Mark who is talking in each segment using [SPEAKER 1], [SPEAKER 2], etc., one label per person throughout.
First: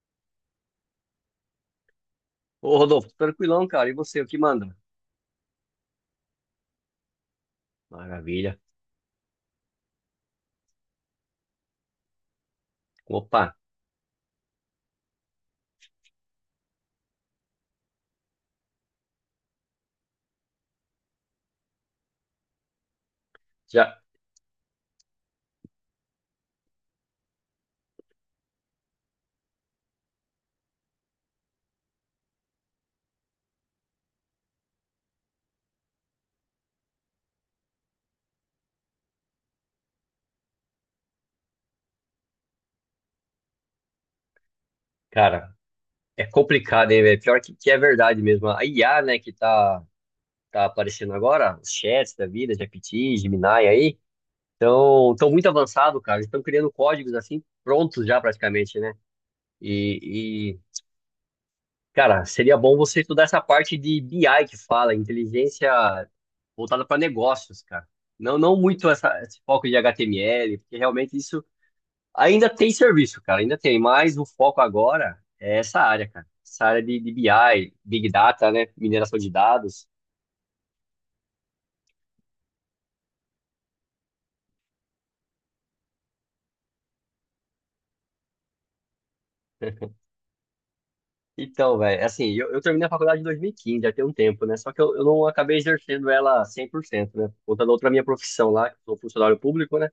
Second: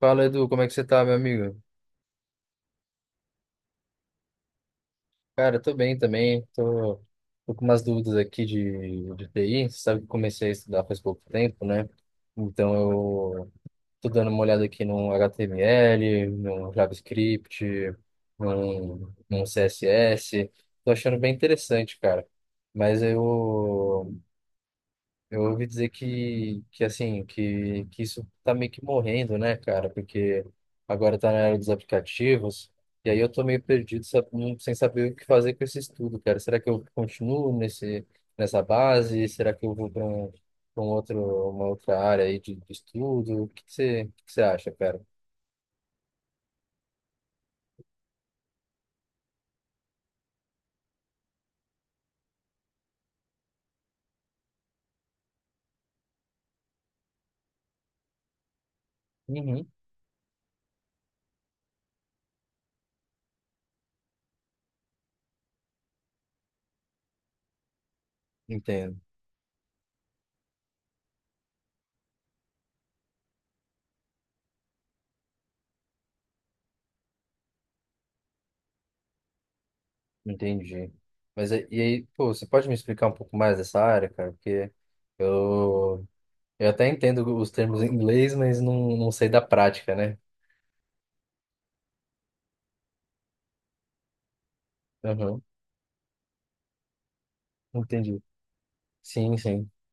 [SPEAKER 1] Fala, Edu, como é que você tá, meu amigo?
[SPEAKER 2] Ô, Rodolfo, tranquilão, cara. E você, o que manda?
[SPEAKER 1] Cara, eu tô bem também, tô com umas dúvidas aqui
[SPEAKER 2] Maravilha.
[SPEAKER 1] de TI. Você sabe que eu comecei a estudar faz pouco tempo, né? Então
[SPEAKER 2] Opa,
[SPEAKER 1] eu tô dando uma olhada aqui no HTML, no JavaScript, no CSS, tô achando bem interessante, cara. Mas
[SPEAKER 2] já.
[SPEAKER 1] eu, Eu ouvi dizer que isso tá meio que morrendo, né, cara? Porque agora tá na era dos aplicativos, e aí eu tô meio perdido, sabe, sem saber o que fazer com esse estudo, cara. Será que eu continuo nessa base? Será que eu vou para uma outra área aí de estudo? O que que você, o que que você acha, cara?
[SPEAKER 2] Cara, é complicado, hein, velho? Pior que é verdade mesmo. A IA, né, que tá aparecendo agora, os chats da vida, GPT, Gemini aí, estão tão muito avançado, cara. Eles estão criando códigos assim, prontos já praticamente, né?
[SPEAKER 1] Uhum.
[SPEAKER 2] E, cara, seria bom você estudar essa parte de BI que fala, inteligência voltada para negócios, cara. Não, não muito
[SPEAKER 1] Entendo,
[SPEAKER 2] essa, esse foco de HTML, porque realmente isso ainda tem serviço, cara, ainda tem, mas o foco agora é essa área, cara. Essa área de BI, Big Data, né? Mineração de dados.
[SPEAKER 1] entendi. Mas aí- e aí, pô, você pode me explicar um pouco mais dessa área, cara? Porque eu eu até entendo os termos em inglês, mas não sei da prática, né?
[SPEAKER 2] Então, velho, assim, eu terminei a faculdade em 2015, já tem um tempo, né? Só que eu não
[SPEAKER 1] Aham,
[SPEAKER 2] acabei exercendo ela 100%, né? Por conta da outra minha
[SPEAKER 1] entendi.
[SPEAKER 2] profissão lá, que sou
[SPEAKER 1] Sim,
[SPEAKER 2] funcionário
[SPEAKER 1] sim.
[SPEAKER 2] público, né?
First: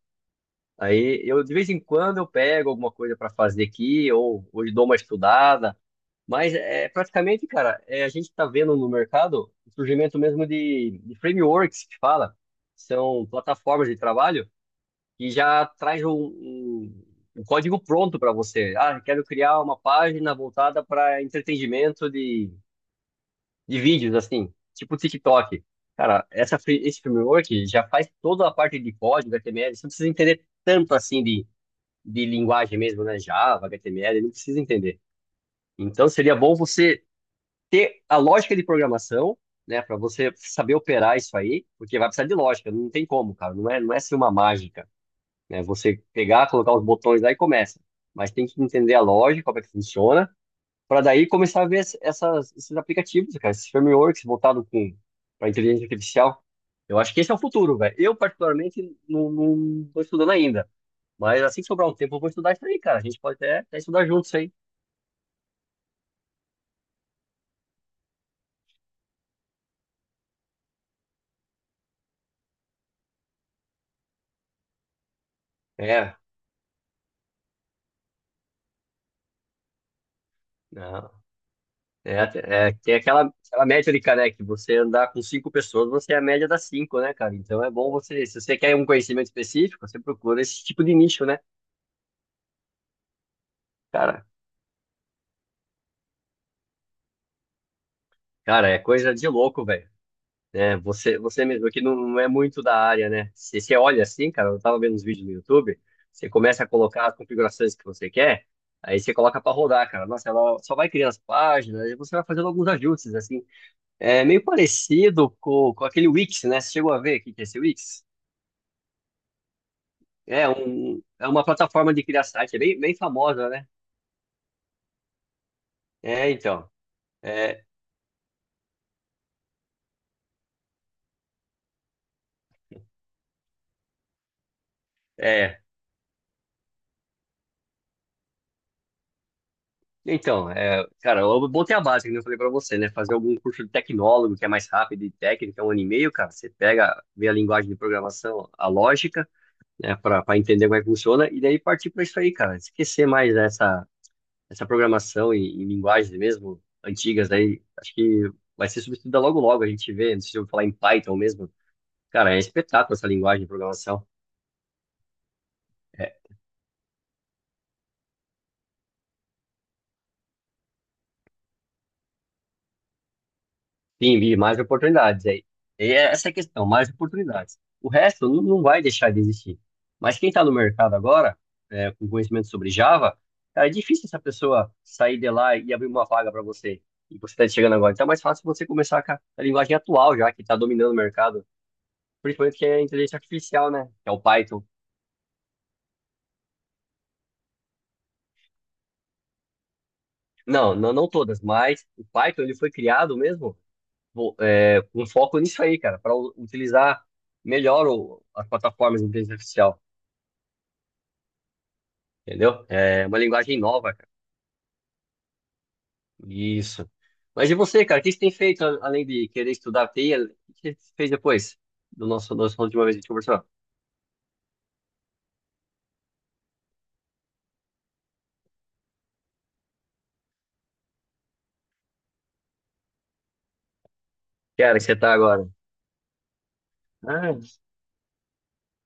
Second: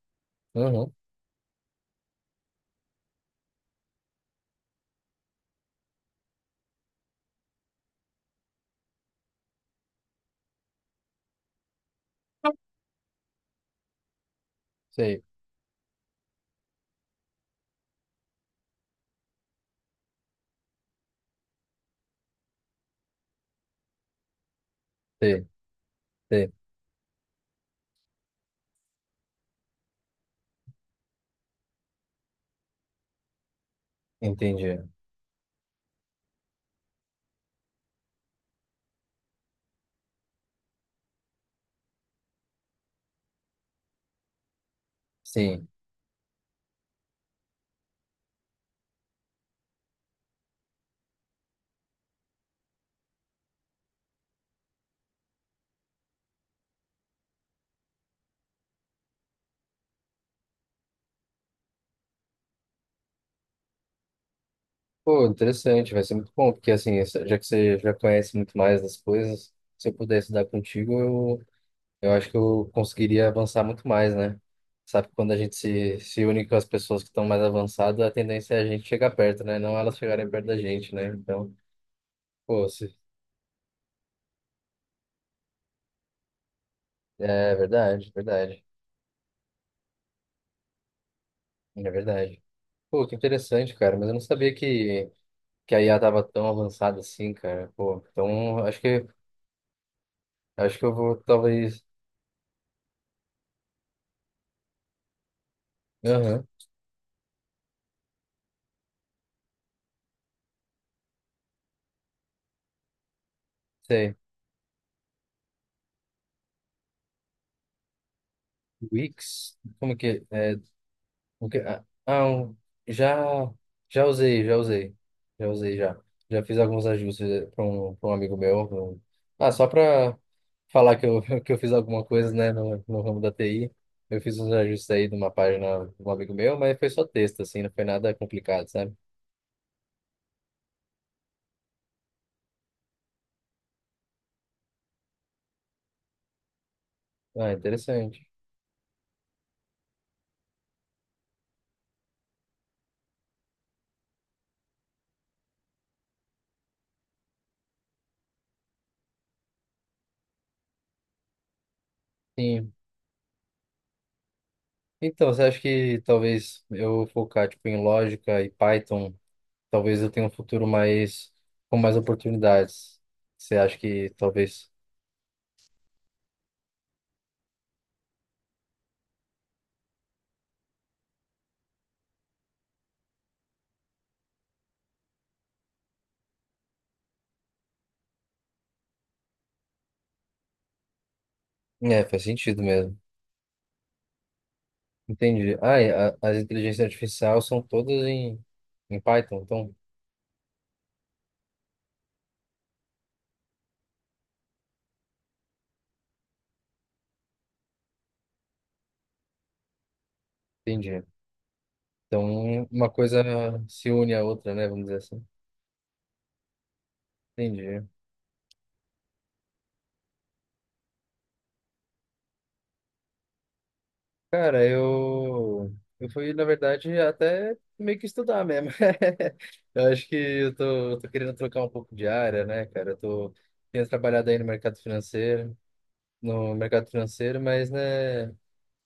[SPEAKER 1] Aham,
[SPEAKER 2] Aí eu, de vez em quando, eu pego alguma coisa para fazer aqui, ou dou uma estudada. Mas é praticamente, cara, é, a gente está vendo no mercado o surgimento mesmo de frameworks que fala, são plataformas de trabalho
[SPEAKER 1] sei,
[SPEAKER 2] que já traz um código pronto para você. Ah, quero criar uma página voltada para entretenimento de vídeos, assim, tipo
[SPEAKER 1] sei,
[SPEAKER 2] TikTok. Cara,
[SPEAKER 1] sei.
[SPEAKER 2] esse framework já faz toda a parte de código, HTML, você não precisa entender tanto assim de linguagem mesmo, né? Java, HTML, não precisa
[SPEAKER 1] Entendi.
[SPEAKER 2] entender. Então seria bom você ter a lógica de programação, né, para você saber operar isso aí, porque vai precisar de lógica, não tem como, cara, não é ser uma mágica, né,
[SPEAKER 1] Sim.
[SPEAKER 2] você pegar, colocar os botões lá e começa, mas tem que entender a lógica, como é que funciona, para daí começar a ver esses aplicativos, cara, esses frameworks voltados com para inteligência artificial. Eu acho que esse é o futuro, velho. Eu, particularmente, não, não tô estudando ainda. Mas assim que sobrar um tempo, eu vou estudar isso aí, cara. A gente pode até estudar juntos aí.
[SPEAKER 1] Pô, interessante, vai ser muito bom, porque assim, já que você já conhece muito mais das coisas, se eu pudesse dar contigo, eu acho que eu conseguiria avançar muito mais, né? Sabe, quando a gente
[SPEAKER 2] É.
[SPEAKER 1] se une com as pessoas que estão mais avançadas, a tendência é a gente chegar perto, né? Não elas chegarem perto da gente, né?
[SPEAKER 2] Né?
[SPEAKER 1] Então,
[SPEAKER 2] É,
[SPEAKER 1] pô,
[SPEAKER 2] é, tem
[SPEAKER 1] se...
[SPEAKER 2] aquela métrica, né? Que você andar com cinco pessoas, você é a média das cinco, né, cara?
[SPEAKER 1] É
[SPEAKER 2] Então é bom
[SPEAKER 1] verdade,
[SPEAKER 2] você, se você
[SPEAKER 1] verdade.
[SPEAKER 2] quer um conhecimento específico, você procura esse tipo de nicho, né?
[SPEAKER 1] É verdade. Pô, que interessante, cara. Mas eu não
[SPEAKER 2] Cara,
[SPEAKER 1] sabia que a IA tava tão avançada assim, cara. Pô, então
[SPEAKER 2] cara, é coisa de louco, velho. É,
[SPEAKER 1] acho que eu vou
[SPEAKER 2] você mesmo que
[SPEAKER 1] talvez.
[SPEAKER 2] não, não é muito da área, né? Se você olha assim, cara, eu tava vendo uns vídeos no YouTube, você
[SPEAKER 1] Aham,
[SPEAKER 2] começa a colocar as configurações que você quer, aí você coloca pra rodar, cara. Nossa, ela só vai criando as páginas, e você vai fazendo alguns ajustes, assim.
[SPEAKER 1] sei.
[SPEAKER 2] É meio parecido com aquele Wix, né? Você chegou a ver o que que é esse Wix?
[SPEAKER 1] Wix? Como que
[SPEAKER 2] É,
[SPEAKER 1] é?
[SPEAKER 2] é uma
[SPEAKER 1] o que- Ah,
[SPEAKER 2] plataforma de criar
[SPEAKER 1] ah,
[SPEAKER 2] site,
[SPEAKER 1] um-
[SPEAKER 2] é bem, bem famosa,
[SPEAKER 1] já
[SPEAKER 2] né?
[SPEAKER 1] já usei, já usei. Já usei já.
[SPEAKER 2] É,
[SPEAKER 1] Já fiz
[SPEAKER 2] então.
[SPEAKER 1] alguns ajustes para
[SPEAKER 2] É,
[SPEAKER 1] pra um amigo meu. Ah, só para falar que eu, que eu fiz alguma coisa, né, no ramo da TI. Eu fiz uns ajustes aí de uma
[SPEAKER 2] é.
[SPEAKER 1] página de um amigo meu, mas foi só texto, assim, não foi nada complicado, sabe?
[SPEAKER 2] Então, é, cara, eu botei a base, que eu falei pra você, né? Fazer algum curso de tecnólogo, que é mais rápido e técnico, é um ano e meio, cara. Você pega, vê a
[SPEAKER 1] Ah,
[SPEAKER 2] linguagem de
[SPEAKER 1] interessante.
[SPEAKER 2] programação, a lógica, né? Pra entender como é que funciona, e daí partir pra isso aí, cara. Esquecer mais essa programação em linguagens mesmo antigas, aí acho que vai ser substituída logo logo. A gente vê, não sei se eu vou falar em Python mesmo. Cara, é
[SPEAKER 1] Sim.
[SPEAKER 2] espetáculo essa linguagem de programação.
[SPEAKER 1] Então, você acha que talvez eu focar tipo em lógica e Python, talvez eu tenha um futuro mais com mais oportunidades? Você acha que
[SPEAKER 2] Sim, vi mais
[SPEAKER 1] talvez...
[SPEAKER 2] oportunidades aí. E é essa é a questão, mais oportunidades. O resto não vai deixar de existir. Mas quem está no mercado agora, é, com conhecimento sobre Java, cara, é difícil essa pessoa sair de lá e abrir uma vaga para você. E você está chegando agora. Então é mais fácil você começar com a linguagem atual já, que está dominando o mercado.
[SPEAKER 1] É, faz
[SPEAKER 2] Principalmente
[SPEAKER 1] sentido
[SPEAKER 2] que é a
[SPEAKER 1] mesmo.
[SPEAKER 2] inteligência artificial, né? Que é o Python.
[SPEAKER 1] Entendi. Ah, e as inteligências artificiais são todas em, em Python, então
[SPEAKER 2] Não, não, não todas, mas o Python ele foi criado mesmo com foco nisso aí, cara, para utilizar melhor as plataformas de inteligência artificial.
[SPEAKER 1] entendi. Então
[SPEAKER 2] Entendeu?
[SPEAKER 1] uma
[SPEAKER 2] É uma
[SPEAKER 1] coisa
[SPEAKER 2] linguagem
[SPEAKER 1] se
[SPEAKER 2] nova, cara.
[SPEAKER 1] une à outra, né? Vamos dizer assim.
[SPEAKER 2] Isso. Mas e
[SPEAKER 1] Entendi.
[SPEAKER 2] você, cara? O que você tem feito além de querer estudar TI? O que você fez depois do nosso última vez que a gente conversou?
[SPEAKER 1] Cara, eu fui, na verdade, até meio que estudar mesmo. Eu acho que eu tô querendo trocar um pouco de área, né, cara? Tenho trabalhado aí no
[SPEAKER 2] Que área
[SPEAKER 1] mercado
[SPEAKER 2] que você tá agora?
[SPEAKER 1] financeiro, no mercado financeiro,
[SPEAKER 2] Ah,
[SPEAKER 1] mas, né?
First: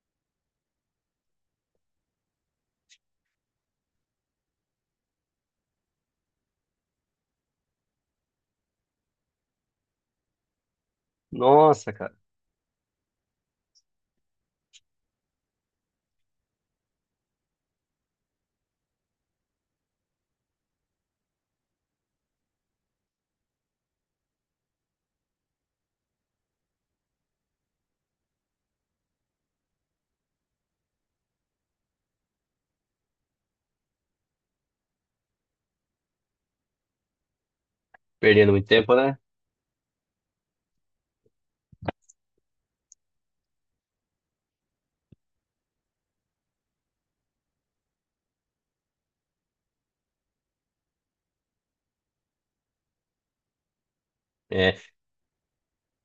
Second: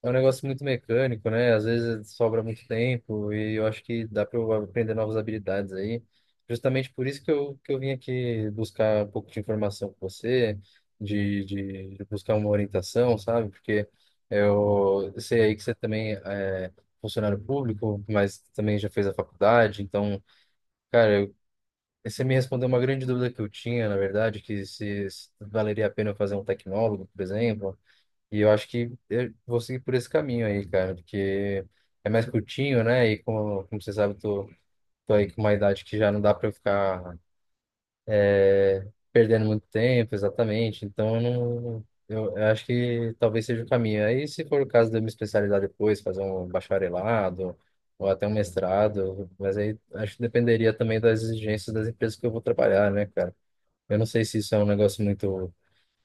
[SPEAKER 1] É um negócio muito mecânico, né? Às vezes sobra muito tempo e eu acho que dá para eu aprender novas habilidades aí. Justamente por isso que eu vim aqui buscar um pouco de informação com você,
[SPEAKER 2] nossa,
[SPEAKER 1] de
[SPEAKER 2] cara.
[SPEAKER 1] buscar uma orientação, sabe? Porque eu sei aí que você também é funcionário público, mas também já fez a faculdade. Então, cara, você me respondeu uma grande dúvida que eu tinha, na verdade, que se valeria a pena eu fazer um tecnólogo, por exemplo. E eu acho que eu vou seguir por esse caminho aí, cara, porque é mais curtinho, né? E como, como você sabe, tô aí com uma idade que já não dá pra eu ficar
[SPEAKER 2] Perdendo muito
[SPEAKER 1] é,
[SPEAKER 2] tempo, né?
[SPEAKER 1] perdendo muito tempo, exatamente. Então, eu não, eu acho que talvez seja o caminho. Aí, se for o caso de eu me especializar depois, fazer um bacharelado ou até um mestrado, mas aí acho que dependeria também das exigências das empresas que eu vou trabalhar, né, cara? Eu não sei se isso é um
[SPEAKER 2] É.
[SPEAKER 1] negócio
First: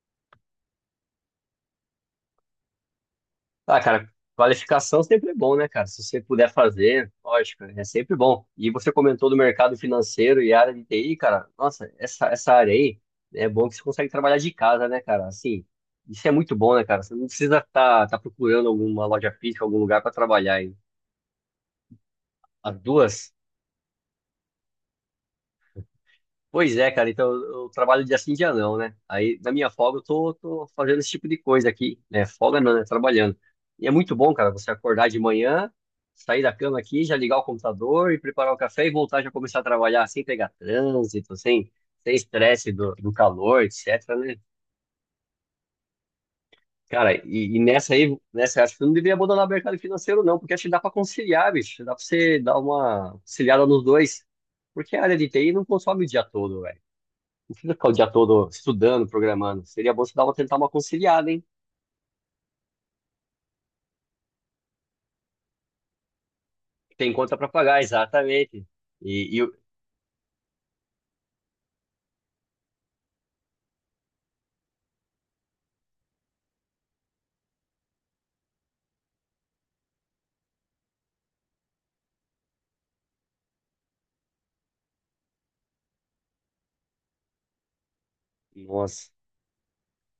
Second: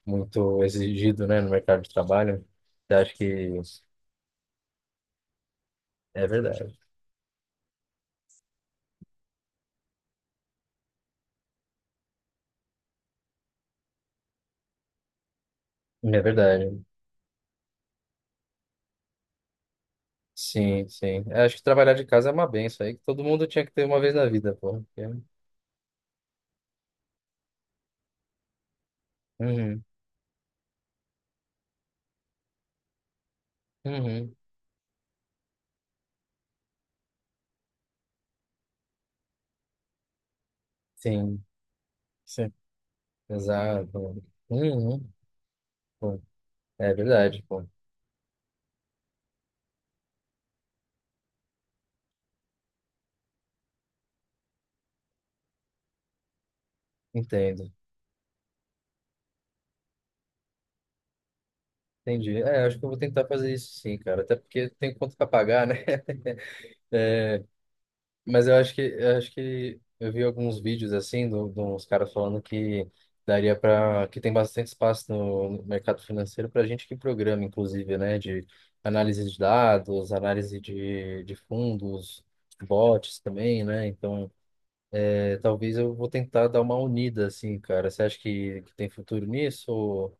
[SPEAKER 1] muito exigido, né, no mercado de trabalho. Você acha que...
[SPEAKER 2] Ah, cara, qualificação sempre é bom, né, cara? Se você
[SPEAKER 1] É
[SPEAKER 2] puder
[SPEAKER 1] verdade.
[SPEAKER 2] fazer, lógico, é sempre bom. E você comentou do mercado financeiro e área de TI, cara. Nossa, essa área aí, né, é bom que você consegue trabalhar de casa, né, cara? Assim,
[SPEAKER 1] É
[SPEAKER 2] isso é muito
[SPEAKER 1] verdade.
[SPEAKER 2] bom, né, cara? Você não precisa estar tá procurando alguma loja física, algum lugar para trabalhar. E
[SPEAKER 1] Sim, sim. Eu acho que trabalhar de casa é uma
[SPEAKER 2] as
[SPEAKER 1] benção aí que todo
[SPEAKER 2] duas.
[SPEAKER 1] mundo tinha que ter uma vez na vida, pô. Porque...
[SPEAKER 2] Pois é, cara, então eu trabalho dia sim, dia não, né? Aí na minha
[SPEAKER 1] Uhum.
[SPEAKER 2] folga eu tô fazendo esse tipo de coisa aqui, né? Folga não, né? Trabalhando. E é muito bom,
[SPEAKER 1] Uhum.
[SPEAKER 2] cara, você acordar de manhã, sair da cama aqui, já ligar o computador e preparar o café e voltar já começar a trabalhar sem pegar trânsito,
[SPEAKER 1] Sim,
[SPEAKER 2] sem
[SPEAKER 1] sim.
[SPEAKER 2] estresse do calor, etc,
[SPEAKER 1] Exato.
[SPEAKER 2] né?
[SPEAKER 1] Uhum. Pô. É
[SPEAKER 2] Cara,
[SPEAKER 1] verdade,
[SPEAKER 2] e
[SPEAKER 1] pô.
[SPEAKER 2] nessa aí, nessa, acho que eu não devia abandonar o mercado financeiro, não, porque acho que dá pra conciliar, bicho. Dá pra você dar uma conciliada nos dois. Porque a área de TI não consome o dia todo, velho. Não
[SPEAKER 1] Entendo.
[SPEAKER 2] precisa ficar o dia todo estudando, programando. Seria bom você dar uma, tentar uma conciliada, hein?
[SPEAKER 1] Entendi. É, acho que eu vou tentar fazer isso sim, cara. Até porque tem conta pra pagar, né?
[SPEAKER 2] Tem conta para pagar,
[SPEAKER 1] Mas eu
[SPEAKER 2] exatamente.
[SPEAKER 1] acho que eu acho
[SPEAKER 2] E, e, o-
[SPEAKER 1] que eu vi alguns vídeos assim do, de uns caras falando que daria para que tem bastante espaço no mercado financeiro para gente que programa, inclusive, né, de análise de dados, análise de fundos, bots também, né? Então, é, talvez eu vou tentar dar uma unida assim, cara. Você acha que tem
[SPEAKER 2] Nossa,
[SPEAKER 1] futuro nisso?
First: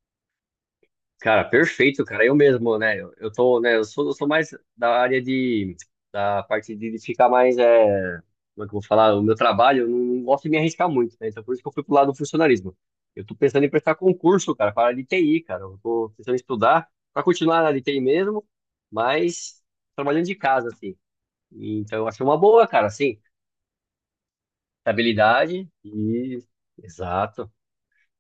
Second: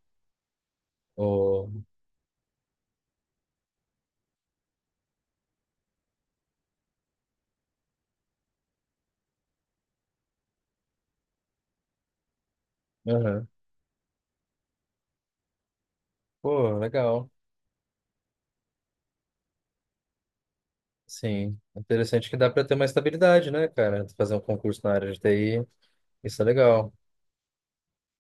[SPEAKER 2] cara,
[SPEAKER 1] Ou...
[SPEAKER 2] perfeito, cara. Eu mesmo, né? Eu tô, né? Eu sou mais da área de, da parte de ficar mais, é, como é que eu vou falar? O meu trabalho, eu não gosto de me arriscar muito, né? Então, por isso que eu fui pro lado do funcionalismo. Eu tô
[SPEAKER 1] Aham.
[SPEAKER 2] pensando em prestar concurso, cara, para a área de TI, cara. Eu tô pensando em
[SPEAKER 1] Pô,
[SPEAKER 2] estudar para
[SPEAKER 1] legal.
[SPEAKER 2] continuar na área de TI mesmo, mas trabalhando de casa, assim.
[SPEAKER 1] Sim,
[SPEAKER 2] Então, eu acho
[SPEAKER 1] interessante
[SPEAKER 2] uma
[SPEAKER 1] que dá para
[SPEAKER 2] boa,
[SPEAKER 1] ter uma
[SPEAKER 2] cara, assim.
[SPEAKER 1] estabilidade, né, cara? Fazer um concurso na área de TI,
[SPEAKER 2] Estabilidade e
[SPEAKER 1] isso é legal.
[SPEAKER 2] exato.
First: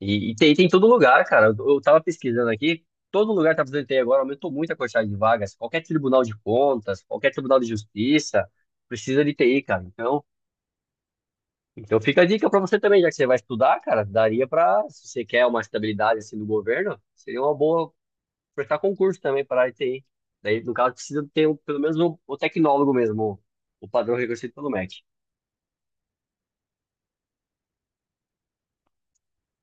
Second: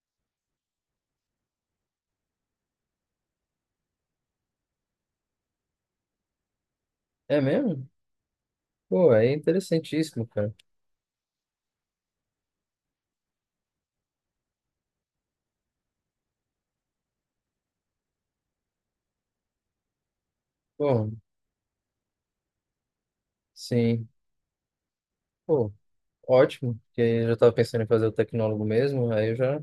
[SPEAKER 2] E tem em todo lugar, cara. Eu tava pesquisando aqui, todo lugar tá precisando ter agora, aumentou muito a quantidade de vagas. Qualquer tribunal de contas, qualquer
[SPEAKER 1] É
[SPEAKER 2] tribunal de
[SPEAKER 1] mesmo?
[SPEAKER 2] justiça
[SPEAKER 1] Pô,
[SPEAKER 2] precisa
[SPEAKER 1] é
[SPEAKER 2] de TI, cara. Então,
[SPEAKER 1] interessantíssimo, cara.
[SPEAKER 2] então fica a dica pra você também, já que você vai estudar, cara, daria pra, se você quer uma estabilidade assim do governo, seria uma boa prestar concurso também para a TI. Daí, no caso,
[SPEAKER 1] Pô,
[SPEAKER 2] precisa ter pelo menos um, o tecnólogo mesmo, o
[SPEAKER 1] sim.
[SPEAKER 2] padrão reconhecido pelo MEC.
[SPEAKER 1] Pô, ótimo, porque eu já estava pensando em fazer o tecnólogo mesmo, aí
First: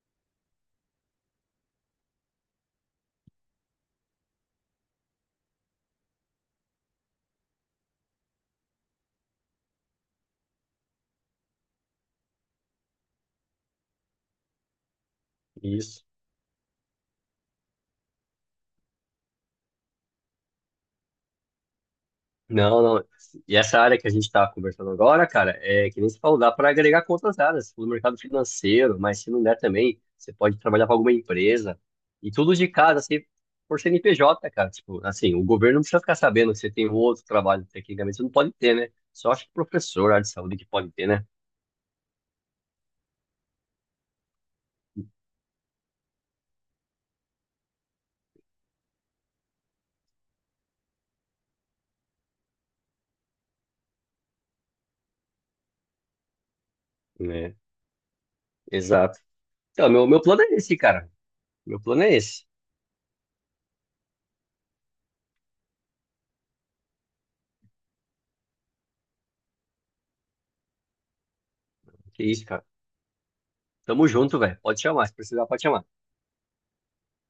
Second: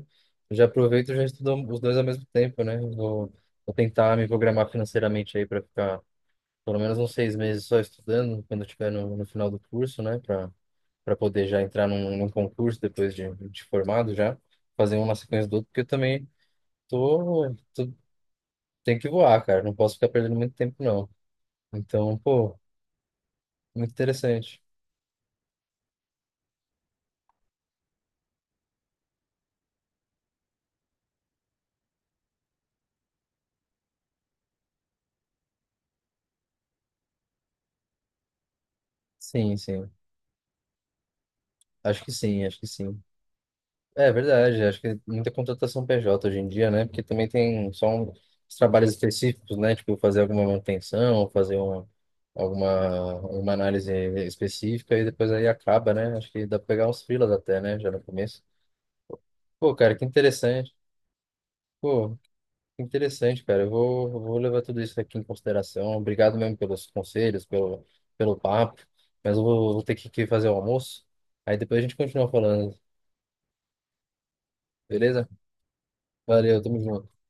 [SPEAKER 1] já aproveito e já estudo os dois ao mesmo tempo, né? Vou tentar me programar financeiramente aí para ficar pelo menos uns 6 meses só estudando, quando eu estiver no final do curso, né? Para poder já entrar num concurso depois de formado já, fazer uma na sequência do outro, porque eu
[SPEAKER 2] Isso.
[SPEAKER 1] também tô, tô, tenho que voar, cara, não posso ficar perdendo muito tempo, não. Então, pô,
[SPEAKER 2] Não, não. E essa
[SPEAKER 1] muito
[SPEAKER 2] área que a gente está
[SPEAKER 1] interessante.
[SPEAKER 2] conversando agora, cara, é que nem se falou, dá para agregar com outras áreas, no mercado financeiro, mas se não der também, você pode trabalhar para alguma empresa. E tudo de casa, assim, por CNPJ, cara. Tipo, assim, o governo não precisa ficar sabendo que você tem um outro trabalho, tecnicamente, você não pode ter, né? Só acho que
[SPEAKER 1] Sim, sim.
[SPEAKER 2] professor, área de saúde que pode ter, né?
[SPEAKER 1] Acho que sim, acho que sim. É verdade, acho que muita contratação PJ hoje em dia, né? Porque também tem só um, os trabalhos específicos, né? Tipo, fazer alguma manutenção, fazer alguma uma análise específica e depois aí acaba, né? Acho que dá pra pegar uns freelas
[SPEAKER 2] É,
[SPEAKER 1] até, né? Já no começo.
[SPEAKER 2] exato.
[SPEAKER 1] Pô,
[SPEAKER 2] Então,
[SPEAKER 1] cara, que
[SPEAKER 2] meu plano é
[SPEAKER 1] interessante.
[SPEAKER 2] esse, cara. Meu plano é
[SPEAKER 1] Pô,
[SPEAKER 2] esse.
[SPEAKER 1] que interessante, cara. Eu vou levar tudo isso aqui em consideração. Obrigado mesmo pelos conselhos, pelo papo. Mas vou ter que fazer o almoço. Aí depois a gente
[SPEAKER 2] Que
[SPEAKER 1] continua
[SPEAKER 2] isso, cara.
[SPEAKER 1] falando,
[SPEAKER 2] Tamo junto, velho. Pode chamar, se
[SPEAKER 1] beleza?
[SPEAKER 2] precisar, pode chamar.
[SPEAKER 1] Valeu, tamo junto.